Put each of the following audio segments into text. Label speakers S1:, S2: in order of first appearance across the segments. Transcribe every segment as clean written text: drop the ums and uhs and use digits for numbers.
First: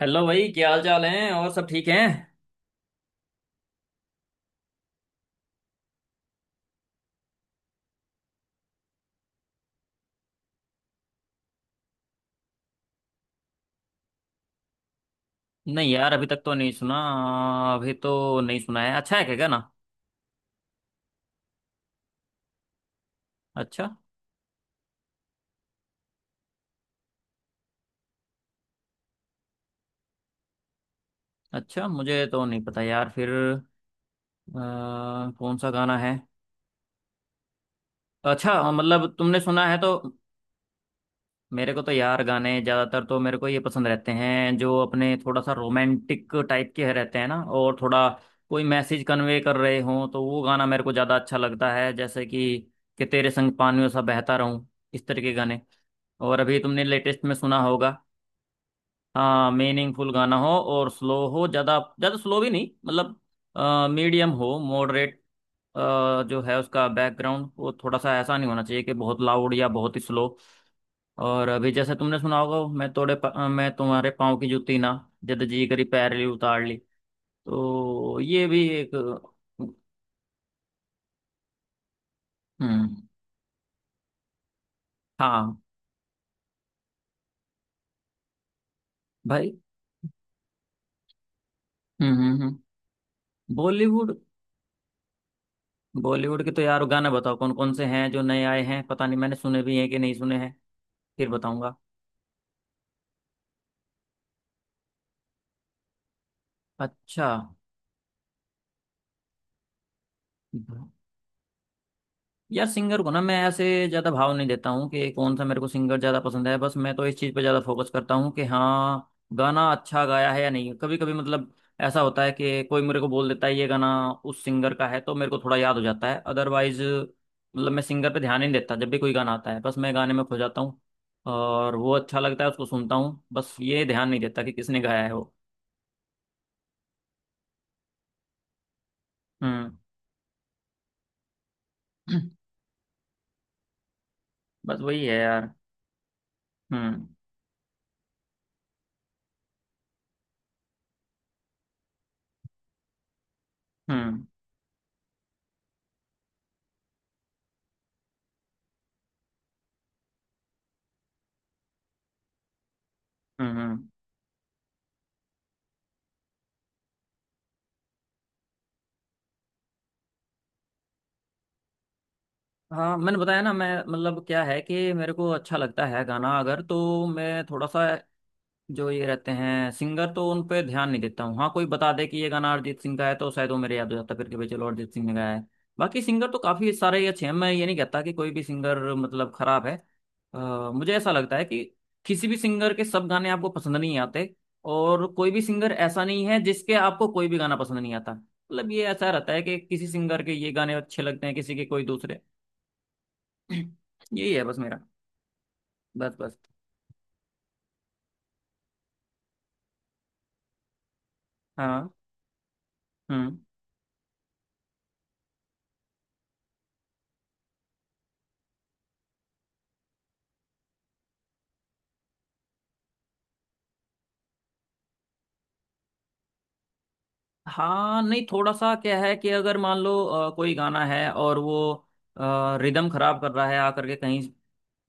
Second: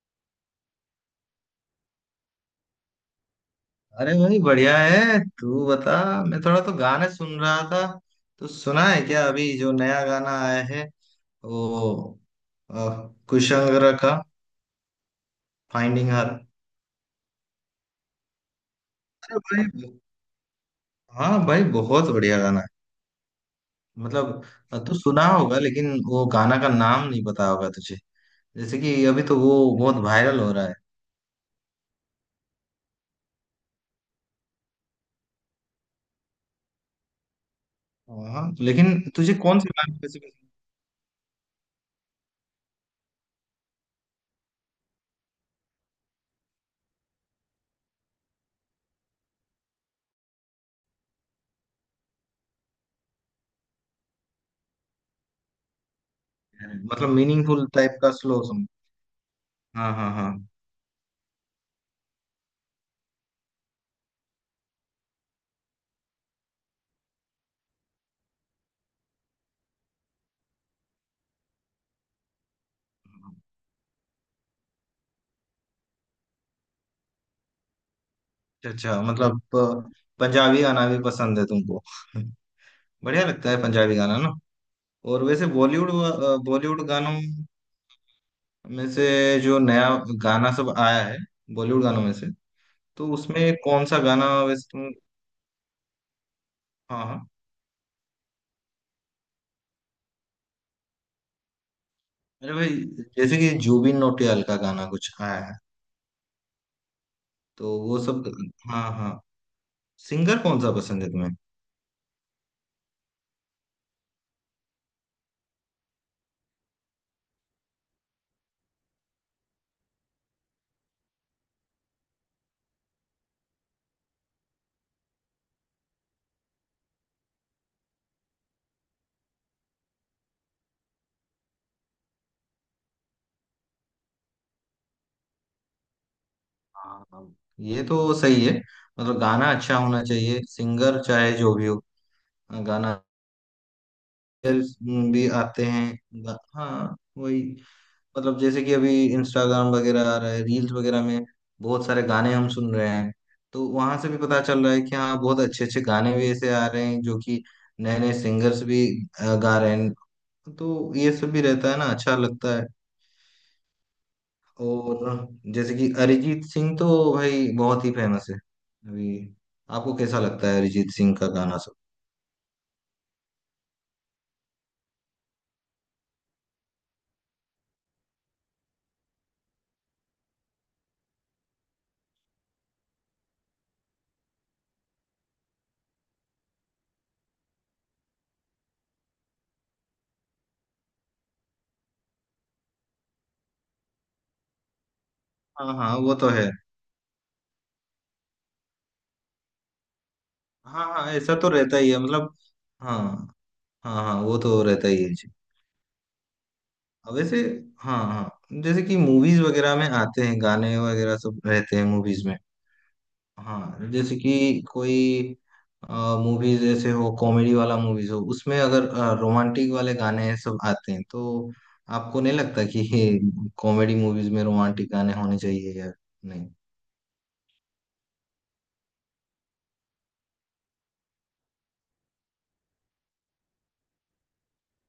S1: Hello भाई, क्या हाल चाल है? और सब ठीक हैं?
S2: अरे भाई बढ़िया है। तू बता। मैं थोड़ा तो गाने सुन रहा था। तो सुना है क्या अभी जो नया गाना आया है वो अ, कुशांगरा का
S1: नहीं
S2: फाइंडिंग
S1: यार, अभी
S2: हर।
S1: तक तो नहीं सुना। अभी तो नहीं सुना है। अच्छा है क्या
S2: अरे
S1: गाना?
S2: भाई, हाँ भाई बहुत बढ़िया गाना है।
S1: अच्छा
S2: मतलब तू सुना होगा लेकिन वो गाना का नाम नहीं पता होगा तुझे। जैसे कि अभी तो वो बहुत वायरल हो रहा है।
S1: अच्छा। मुझे तो नहीं पता यार। फिर कौन सा गाना है?
S2: हाँ
S1: अच्छा,
S2: लेकिन
S1: मतलब
S2: तुझे
S1: तुमने
S2: कौन
S1: सुना
S2: से
S1: है तो।
S2: गाने कैसे पसंद
S1: मेरे को तो यार गाने ज़्यादातर तो मेरे को ये पसंद रहते हैं जो अपने थोड़ा सा रोमांटिक टाइप के रहते हैं ना, और थोड़ा कोई मैसेज कन्वे कर रहे हों तो वो गाना मेरे को ज़्यादा अच्छा लगता है, जैसे कि तेरे संग पानियों सा बहता रहूं। इस तरह के गाने। और अभी
S2: है?
S1: तुमने
S2: मतलब
S1: लेटेस्ट में सुना
S2: मीनिंगफुल
S1: होगा?
S2: टाइप का स्लो सॉन्ग।
S1: हाँ,
S2: हाँ हाँ
S1: मीनिंगफुल
S2: हाँ।
S1: गाना हो और स्लो हो। ज़्यादा ज़्यादा स्लो भी नहीं, मतलब मीडियम हो, मॉडरेट। जो है उसका बैकग्राउंड, वो थोड़ा सा ऐसा नहीं होना चाहिए कि बहुत लाउड या बहुत ही स्लो। और अभी जैसे तुमने सुना होगा, मैं तुम्हारे पाँव की जूती ना। जद जी करी पैर ली उतार ली। तो ये भी
S2: अच्छा
S1: एक।
S2: अच्छा, मतलब पंजाबी गाना भी पसंद है तुमको?
S1: हम्म।
S2: बढ़िया लगता है पंजाबी गाना ना। और वैसे
S1: हाँ
S2: बॉलीवुड, बॉलीवुड गानों में से
S1: भाई।
S2: जो नया गाना सब आया है बॉलीवुड गानों में से
S1: हम्म।
S2: तो उसमें कौन सा
S1: बॉलीवुड
S2: गाना वैसे तुम।
S1: बॉलीवुड के तो यार
S2: हाँ
S1: गाने
S2: हाँ।
S1: बताओ कौन कौन से हैं जो नए आए हैं। पता नहीं मैंने सुने भी हैं कि नहीं सुने हैं। फिर बताऊंगा।
S2: अरे भाई, जैसे कि जुबिन नौटियाल का गाना कुछ आया है
S1: अच्छा।
S2: तो वो सब। हाँ हाँ। सिंगर कौन सा पसंद है तुम्हें?
S1: यार सिंगर को ना मैं ऐसे ज्यादा भाव नहीं देता हूँ कि कौन सा मेरे को सिंगर ज्यादा पसंद है। बस मैं तो इस चीज पे ज्यादा फोकस करता हूँ कि हाँ, गाना अच्छा गाया है या नहीं। कभी कभी मतलब ऐसा होता है कि कोई मेरे को बोल देता है ये गाना उस सिंगर का है, तो मेरे को थोड़ा याद हो जाता है। अदरवाइज मतलब मैं सिंगर पे ध्यान ही नहीं देता। जब भी कोई गाना आता है बस मैं गाने में खो जाता हूँ, और वो अच्छा लगता है, उसको सुनता हूँ। बस ये ध्यान नहीं देता कि किसने गाया है वो।
S2: हाँ हाँ, ये तो सही है। मतलब गाना
S1: हम्म।
S2: अच्छा होना चाहिए, सिंगर चाहे जो भी हो। गाना रील्स
S1: बस वही है
S2: भी
S1: यार।
S2: आते हैं। हाँ
S1: हम्म
S2: वही। मतलब जैसे कि अभी इंस्टाग्राम वगैरह आ रहा है, रील्स वगैरह में बहुत सारे गाने हम सुन रहे हैं। तो वहां से भी
S1: हम्म
S2: पता चल रहा है कि हाँ बहुत अच्छे अच्छे गाने भी ऐसे आ रहे हैं जो कि नए नए सिंगर्स भी गा रहे हैं। तो ये सब भी रहता है ना, अच्छा लगता है।
S1: हम्म। हम्म।
S2: और जैसे कि अरिजीत सिंह तो भाई बहुत ही फेमस है अभी। आपको कैसा लगता है अरिजीत सिंह का गाना सब?
S1: हाँ, मैंने बताया ना। मैं मतलब क्या है कि मेरे को अच्छा लगता है गाना अगर, तो मैं थोड़ा सा जो ये रहते हैं सिंगर तो उन पे ध्यान नहीं देता हूँ। हाँ, कोई बता दे कि ये गाना अरिजीत सिंह का है, तो शायद वो मेरे याद हो जाता फिर कि भाई चलो अरिजीत सिंह ने गाया है। बाकी सिंगर तो काफ़ी सारे ही अच्छे हैं, मैं ये नहीं कहता कि कोई भी सिंगर मतलब खराब है। मुझे ऐसा लगता है कि किसी भी सिंगर के सब गाने आपको पसंद नहीं आते, और कोई भी सिंगर
S2: हाँ हाँ
S1: ऐसा
S2: वो
S1: नहीं
S2: तो
S1: है
S2: है।
S1: जिसके आपको कोई भी गाना पसंद नहीं आता। मतलब ये ऐसा रहता है कि किसी सिंगर के ये गाने
S2: हाँ
S1: अच्छे
S2: हाँ
S1: लगते
S2: ऐसा
S1: हैं,
S2: तो
S1: किसी के
S2: रहता
S1: कोई
S2: ही है,
S1: दूसरे।
S2: मतलब हाँ हाँ हाँ
S1: यही
S2: वो
S1: है बस
S2: तो
S1: मेरा।
S2: रहता ही है जी।
S1: बस बस।
S2: अब वैसे, हाँ हाँ जैसे कि मूवीज वगैरह में आते हैं गाने वगैरह सब रहते हैं
S1: हाँ।
S2: मूवीज में।
S1: हम्म।
S2: हाँ जैसे कि कोई मूवीज, जैसे हो कॉमेडी वाला मूवीज हो उसमें अगर रोमांटिक वाले गाने सब आते हैं तो आपको नहीं लगता कि ये कॉमेडी मूवीज में रोमांटिक गाने होने चाहिए या नहीं?
S1: हाँ नहीं, थोड़ा सा क्या है कि अगर मान लो कोई गाना है और वो रिदम खराब कर रहा है आकर के कहीं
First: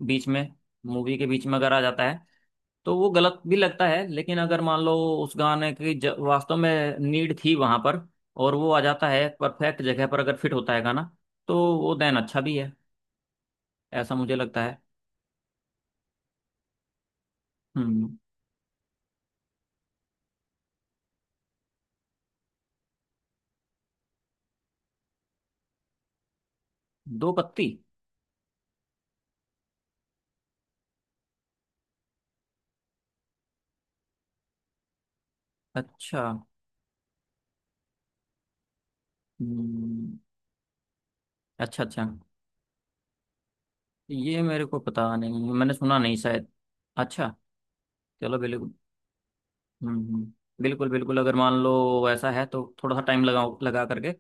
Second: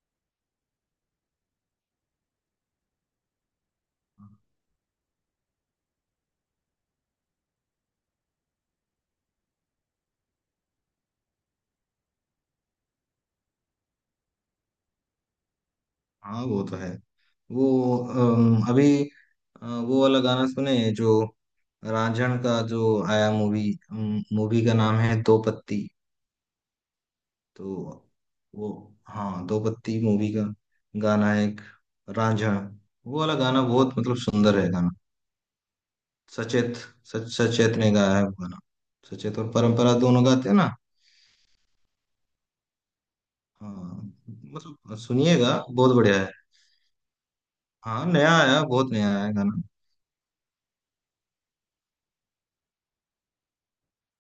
S1: बीच में, मूवी के बीच में अगर आ जाता है, तो वो गलत भी लगता है। लेकिन अगर मान लो उस गाने की वास्तव में नीड थी वहां पर, और वो आ जाता है परफेक्ट जगह पर, अगर फिट होता है गाना, तो वो देन अच्छा भी है। ऐसा मुझे लगता है।
S2: हाँ वो तो है। वो
S1: हम्म।
S2: अभी वो वाला गाना सुने जो रांझण का जो आया मूवी। मूवी का नाम है दो पत्ती।
S1: दो पत्ती।
S2: तो वो, हाँ दो पत्ती मूवी का गाना है एक, रांझण। वो वाला गाना बहुत मतलब सुंदर है गाना।
S1: अच्छा।
S2: सचेत, सच सचेत ने गाया है वो गाना। सचेत और परंपरा
S1: हम्म।
S2: दोनों गाते हैं ना।
S1: अच्छा अच्छा,
S2: हाँ।
S1: ये मेरे को
S2: मतलब
S1: पता नहीं,
S2: सुनिएगा,
S1: मैंने
S2: बहुत
S1: सुना नहीं
S2: बढ़िया है।
S1: शायद। अच्छा।
S2: हाँ नया
S1: चलो,
S2: आया,
S1: बिल्कुल।
S2: बहुत नया आया है गाना।
S1: हम्म हम्म, बिल्कुल बिल्कुल, अगर मान लो ऐसा है तो थोड़ा सा टाइम लगाओ। लगा करके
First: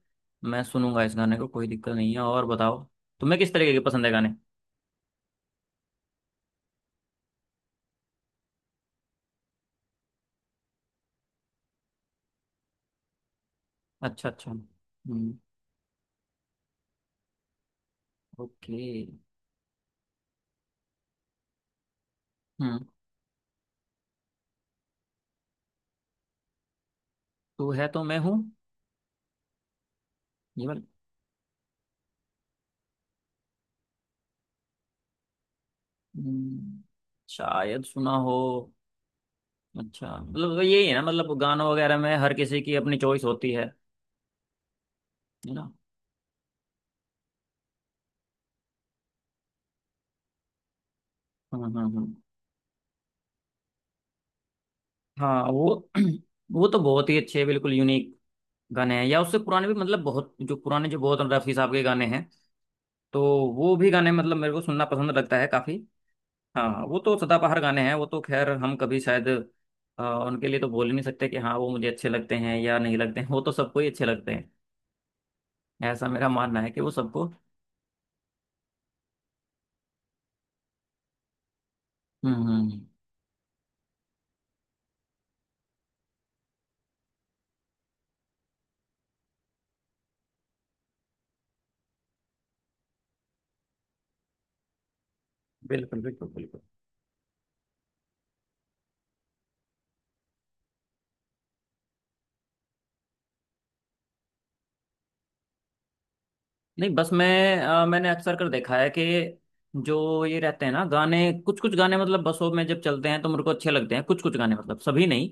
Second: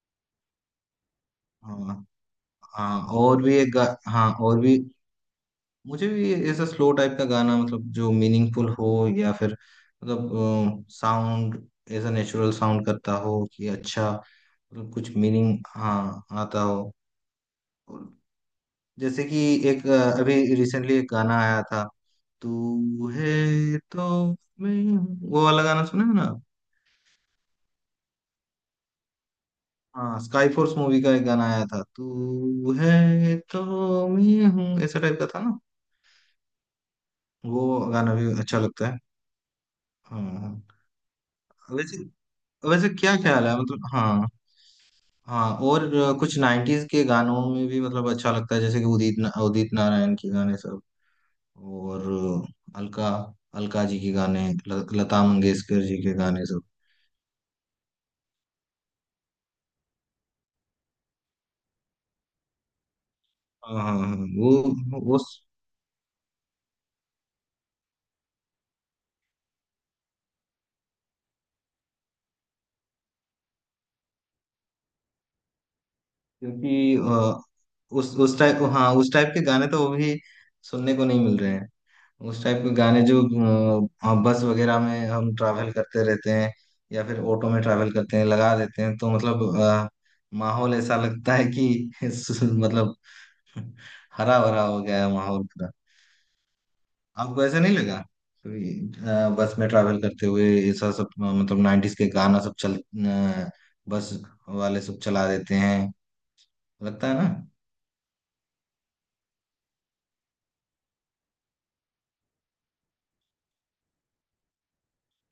S1: मैं सुनूंगा इस गाने को, कोई दिक्कत
S2: हाँ
S1: नहीं है। और बताओ
S2: हाँ
S1: तुम्हें
S2: और
S1: किस
S2: भी एक
S1: तरीके के
S2: गा।
S1: पसंद है गाने?
S2: हाँ और भी मुझे भी ऐसा स्लो टाइप का गाना मतलब जो मीनिंगफुल हो, या फिर मतलब साउंड ऐसा नेचुरल साउंड करता हो कि अच्छा,
S1: अच्छा अच्छा।
S2: मतलब कुछ
S1: हम्म।
S2: मीनिंग हाँ आता हो। और
S1: ओके।
S2: जैसे कि एक अभी रिसेंटली एक गाना आया था,
S1: हम्म।
S2: तू है तो मैं हूँ, वो वाला गाना सुना है ना।
S1: तू है तो मैं हूँ।
S2: हाँ, स्काई
S1: ये
S2: फोर्स
S1: वाला?
S2: मूवी का एक गाना आया था, तू है तो मैं हूँ, ऐसा टाइप का था ना।
S1: हम्म,
S2: वो
S1: शायद
S2: गाना
S1: सुना
S2: भी
S1: हो।
S2: अच्छा लगता है।
S1: अच्छा मतलब
S2: हाँ
S1: यही है ना, मतलब गानों वगैरह
S2: वैसे,
S1: में हर किसी की अपनी
S2: क्या
S1: चॉइस
S2: ख्याल
S1: होती
S2: है
S1: है
S2: मतलब, हाँ हाँ
S1: ना।
S2: और कुछ नाइन्टीज के गानों में भी मतलब अच्छा लगता है, जैसे कि उदित नारायण के गाने सब। और
S1: हम्म।
S2: अलका, अलका जी के गाने, लता
S1: हाँ
S2: मंगेशकर
S1: वो
S2: जी के गाने सब।
S1: वो तो बहुत ही अच्छे, बिल्कुल यूनिक गाने हैं, या उससे पुराने भी, मतलब बहुत जो पुराने, जो बहुत रफी साहब के गाने हैं, तो वो
S2: हाँ
S1: भी
S2: हाँ
S1: गाने
S2: हाँ,
S1: मतलब मेरे को सुनना पसंद लगता है काफी। हाँ वो तो सदाबहार गाने हैं। वो तो खैर हम कभी शायद उनके लिए तो बोल ही नहीं सकते कि हाँ वो मुझे अच्छे लगते हैं या नहीं लगते हैं। वो तो सबको ही अच्छे लगते हैं। ऐसा मेरा मानना है कि वो
S2: क्योंकि
S1: सबको।
S2: उस टाइप, हाँ उस टाइप के गाने तो वो भी सुनने को नहीं मिल रहे हैं।
S1: हम्म
S2: उस टाइप के
S1: हम्म,
S2: गाने जो बस वगैरह में हम ट्रैवल करते रहते हैं या फिर ऑटो में ट्रैवल करते हैं लगा देते हैं, तो मतलब माहौल ऐसा लगता है कि मतलब हरा भरा हो गया है माहौल पूरा।
S1: बिल्कुल बिल्कुल बिल्कुल।
S2: आपको ऐसा नहीं लगा कभी, बस में ट्रैवल करते हुए? ऐसा सब मतलब नाइन्टीज के गाना सब बस वाले सब चला देते हैं,
S1: नहीं
S2: लगता
S1: बस
S2: है ना।
S1: मैं मैंने अक्सर कर देखा है कि जो ये रहते हैं ना गाने, कुछ कुछ गाने मतलब बसों में जब चलते हैं तो मेरे को अच्छे लगते हैं। कुछ कुछ गाने मतलब सभी नहीं।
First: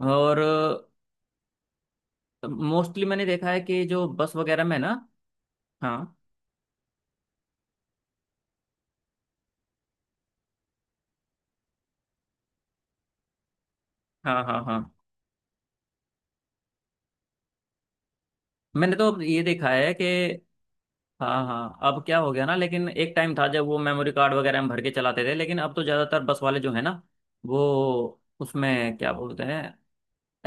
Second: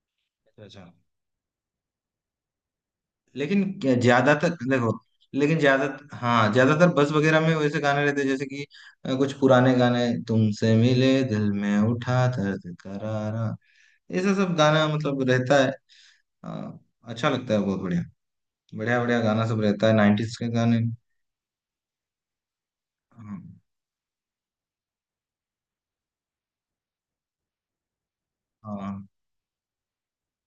S1: और
S2: अच्छा अच्छा।
S1: मोस्टली मैंने देखा है कि जो बस
S2: ज्यादातर
S1: वगैरह में ना।
S2: देखो, लेकिन
S1: हाँ
S2: ज्यादातर, हाँ ज्यादातर बस वगैरह में वैसे गाने रहते हैं, जैसे कि कुछ पुराने गाने, तुमसे मिले दिल में उठा दर्द करारा, ऐसा
S1: हाँ
S2: सब
S1: हाँ हाँ।
S2: गाना मतलब रहता है। अ, अच्छा लगता है, बहुत बढ़िया।
S1: मैंने
S2: बढ़िया
S1: तो
S2: बढ़िया
S1: ये
S2: गाना सब
S1: देखा
S2: रहता
S1: है
S2: है
S1: कि,
S2: नाइन्टीज के गाने।
S1: हाँ हाँ, अब क्या हो गया ना, लेकिन एक टाइम
S2: हाँ
S1: था जब वो मेमोरी कार्ड वगैरह में भर के चलाते थे, लेकिन अब तो ज़्यादातर बस वाले जो है ना वो उसमें
S2: हाँ।
S1: क्या बोलते हैं,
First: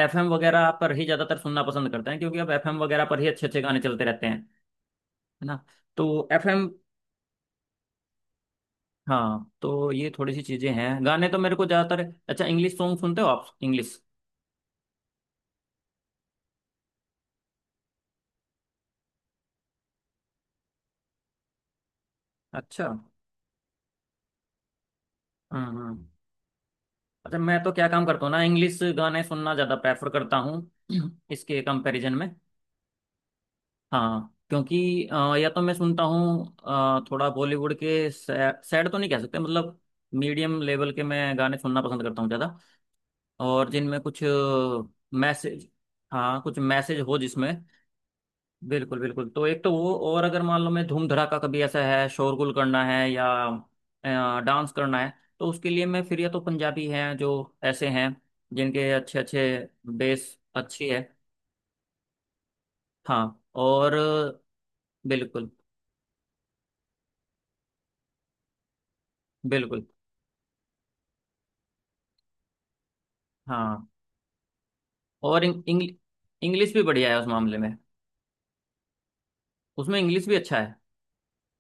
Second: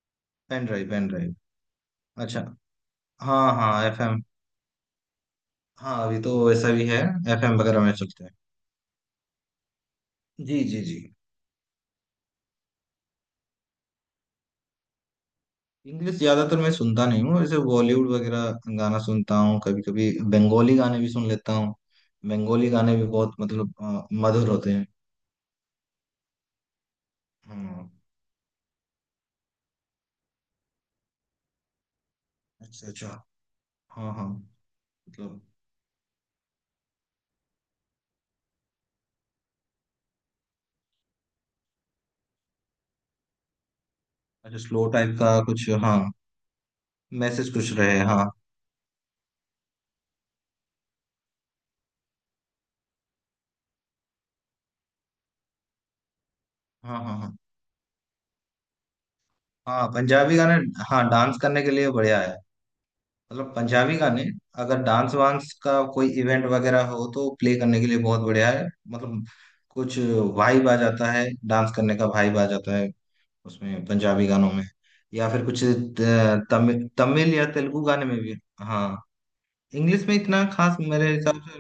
S1: एफएम
S2: पेन
S1: वगैरह
S2: ड्राइव,
S1: पर ही
S2: पेन ड्राइव।
S1: ज़्यादातर सुनना पसंद करते हैं, क्योंकि
S2: अच्छा।
S1: अब एफएम वगैरह पर ही अच्छे
S2: हाँ
S1: अच्छे गाने
S2: हाँ एफ
S1: चलते
S2: एम।
S1: रहते हैं, है ना?
S2: हाँ
S1: तो
S2: अभी तो
S1: एफएम।
S2: वैसा भी है। एफ एम वगैरह में चलते हैं।
S1: हाँ, तो ये थोड़ी सी
S2: जी
S1: चीज़ें
S2: जी जी।
S1: हैं। गाने तो मेरे को ज़्यादातर। अच्छा, इंग्लिश सॉन्ग सुनते हो आप? इंग्लिश।
S2: इंग्लिश ज्यादातर मैं सुनता नहीं हूँ, जैसे बॉलीवुड वगैरह गाना सुनता हूँ। कभी कभी बंगाली गाने भी सुन लेता हूँ। बंगाली
S1: अच्छा।
S2: गाने भी बहुत मतलब मधुर होते हैं।
S1: हम्म। अच्छा, मैं तो क्या
S2: हाँ।
S1: काम करता हूँ ना, इंग्लिश गाने सुनना ज़्यादा प्रेफर करता हूँ इसके कंपैरिजन में।
S2: अच्छा अच्छा। हाँ हाँ
S1: हाँ क्योंकि
S2: मतलब।
S1: या तो मैं सुनता हूँ थोड़ा बॉलीवुड के सैड तो नहीं कह सकते, मतलब मीडियम लेवल के मैं गाने सुनना पसंद करता हूँ ज़्यादा, और जिनमें कुछ
S2: अच्छा, स्लो टाइप का
S1: मैसेज।
S2: कुछ, हाँ
S1: हाँ कुछ मैसेज हो
S2: मैसेज
S1: जिसमें।
S2: कुछ रहे, हाँ।
S1: बिल्कुल बिल्कुल, तो एक तो वो, और अगर मान लो मैं धूम धड़ाका कभी ऐसा है, शोरगुल करना है या डांस करना है, तो उसके लिए मैं फिर या तो पंजाबी
S2: हाँ
S1: हैं
S2: हाँ
S1: जो
S2: हाँ
S1: ऐसे हैं जिनके अच्छे अच्छे
S2: हाँ। पंजाबी
S1: बेस
S2: गाने।
S1: अच्छी है।
S2: हाँ डांस करने के लिए बढ़िया है,
S1: हाँ।
S2: मतलब
S1: और
S2: पंजाबी गाने। अगर डांस
S1: बिल्कुल
S2: वांस का कोई इवेंट वगैरह हो तो प्ले करने के लिए बहुत बढ़िया है, मतलब
S1: बिल्कुल।
S2: कुछ वाइब आ जाता है। डांस करने का वाइब आ जाता है उसमें,
S1: हाँ
S2: पंजाबी गानों में। या
S1: और
S2: फिर कुछ
S1: इंग, इंग, इंग्लिश भी
S2: तमिल,
S1: बढ़िया है उस
S2: तमिल या
S1: मामले में।
S2: तेलुगु गाने में भी। हाँ
S1: उसमें
S2: इंग्लिश में
S1: इंग्लिश भी
S2: इतना
S1: अच्छा है।
S2: खास मेरे हिसाब से।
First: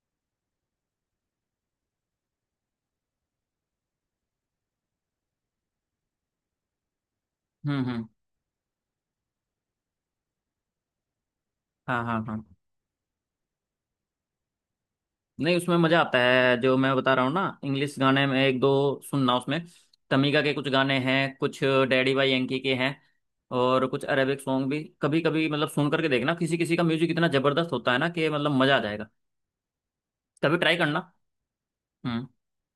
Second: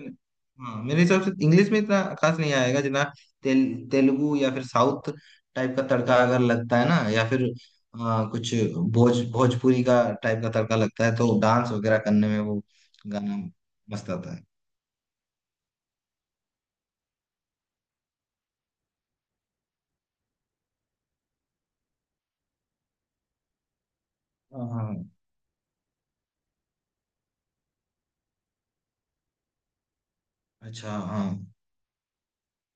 S2: हाँ मेरे हिसाब से इंग्लिश में इतना खास नहीं आएगा, जितना तेल तेलुगु या फिर साउथ टाइप का तड़का अगर लगता है ना, या फिर
S1: हम्म।
S2: कुछ भोजपुरी का टाइप का तड़का लगता है, तो डांस वगैरह
S1: हाँ हाँ
S2: करने में
S1: हाँ।
S2: वो गाना मस्त आता है।
S1: नहीं उसमें मजा आता है, जो मैं बता रहा हूँ ना, इंग्लिश गाने में एक दो सुनना। उसमें तमीका के कुछ गाने हैं, कुछ डैडी भाई यांकी के हैं, और कुछ अरेबिक
S2: हाँ
S1: सॉन्ग भी।
S2: हाँ,
S1: कभी कभी मतलब सुन करके देखना, किसी किसी का म्यूजिक इतना जबरदस्त होता है ना, कि मतलब मजा आ जाएगा। कभी ट्राई
S2: अच्छा
S1: करना।
S2: हाँ।
S1: हम्म।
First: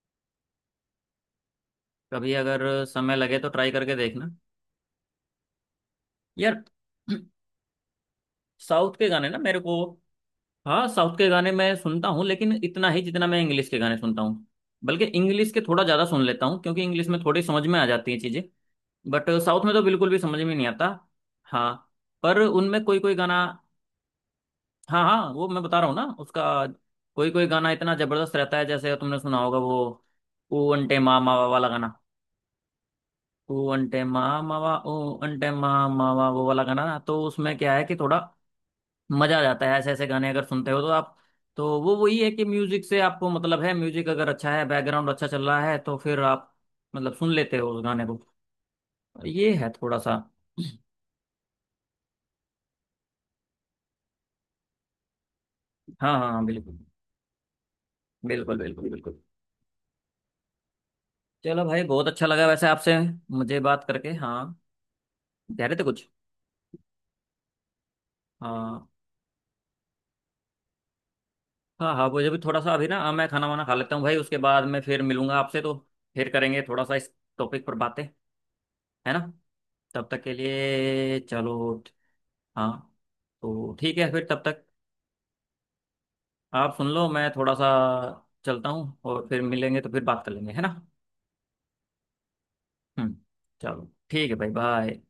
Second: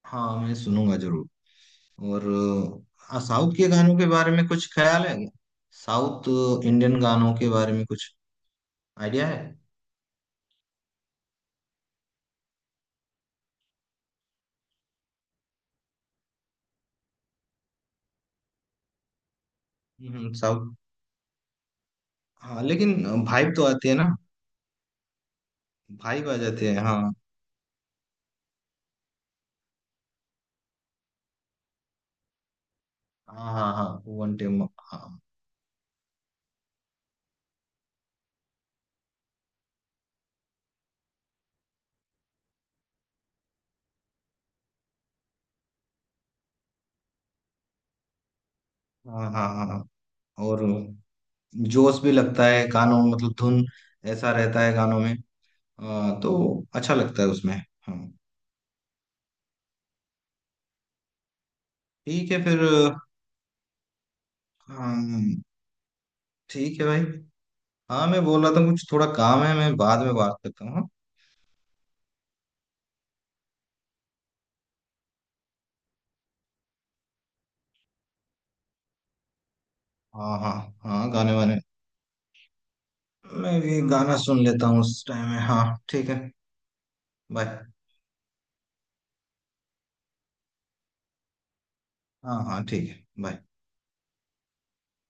S2: हाँ मैं सुनूंगा जरूर। और
S1: कभी अगर समय लगे तो
S2: साउथ के
S1: ट्राई करके
S2: गानों के
S1: देखना।
S2: बारे में कुछ ख्याल है क्या? साउथ
S1: यार
S2: इंडियन गानों के बारे में कुछ
S1: साउथ के
S2: आइडिया
S1: गाने ना
S2: है?
S1: मेरे को, हाँ, साउथ के गाने मैं सुनता हूँ लेकिन इतना ही जितना मैं इंग्लिश के गाने सुनता हूँ। बल्कि इंग्लिश के थोड़ा ज्यादा सुन लेता हूँ क्योंकि इंग्लिश में थोड़ी समझ में आ जाती हैं चीजें, बट साउथ में तो बिल्कुल भी
S2: हम्म,
S1: समझ में नहीं
S2: साउथ।
S1: आता। हाँ पर
S2: हाँ
S1: उनमें
S2: लेकिन
S1: कोई कोई गाना,
S2: भाइब तो आती है ना?
S1: हाँ हाँ, वो मैं बता रहा हूँ ना
S2: भाइब आ
S1: उसका,
S2: जाते हैं, हाँ।
S1: कोई कोई गाना इतना जबरदस्त रहता है, जैसे तुमने सुना होगा वो, ओ अंटे मा मावा वाला गाना।
S2: हाँ
S1: ओ
S2: हाँ
S1: अंटे
S2: हाँ।
S1: मा
S2: वन टाइम,
S1: मावा, ओ
S2: हाँ।
S1: अंटे मा मावा, वो वाला गाना ना, तो उसमें क्या है कि थोड़ा मजा आ जाता है। ऐसे ऐसे गाने अगर सुनते हो तो आप, तो वो वही है कि म्यूजिक से आपको मतलब है, म्यूजिक अगर अच्छा है, बैकग्राउंड अच्छा चल रहा है, तो फिर आप मतलब सुन लेते हो उस गाने को।
S2: हाँ हाँ
S1: ये
S2: हाँ
S1: है
S2: हाँ।
S1: थोड़ा सा।
S2: और जोश भी लगता है गानों में, मतलब धुन ऐसा रहता है गानों में।
S1: हाँ हाँ
S2: तो
S1: बिल्कुल
S2: अच्छा लगता है उसमें। हाँ।
S1: बिल्कुल बिल्कुल बिल्कुल। चलो भाई, बहुत अच्छा
S2: ठीक है
S1: लगा
S2: फिर।
S1: वैसे आपसे मुझे बात करके। हाँ,
S2: हाँ
S1: कह रहे थे कुछ?
S2: ठीक है भाई। हाँ मैं बोल रहा था, कुछ
S1: हाँ
S2: थोड़ा काम है, मैं बाद में बात करता हूँ, हाँ?
S1: हाँ हाँ, मुझे भी थोड़ा सा अभी ना, हाँ, मैं खाना वाना खा लेता हूँ भाई, उसके बाद मैं फिर मिलूंगा आपसे, तो फिर करेंगे थोड़ा सा इस टॉपिक पर बातें, है ना? तब तक के
S2: हाँ। हाँ हाँ
S1: लिए
S2: गाने वाने
S1: चलो। हाँ।
S2: मैं
S1: तो
S2: भी
S1: ठीक है
S2: गाना
S1: फिर,
S2: सुन
S1: तब तक
S2: लेता हूँ उस टाइम में, हाँ। ठीक है,
S1: आप सुन लो, मैं थोड़ा
S2: बाय।
S1: सा चलता हूँ, और फिर मिलेंगे तो फिर बात कर लेंगे, है ना।
S2: हाँ हाँ ठीक है,
S1: हम्म।
S2: बाय।
S1: चलो ठीक है भाई, बाय।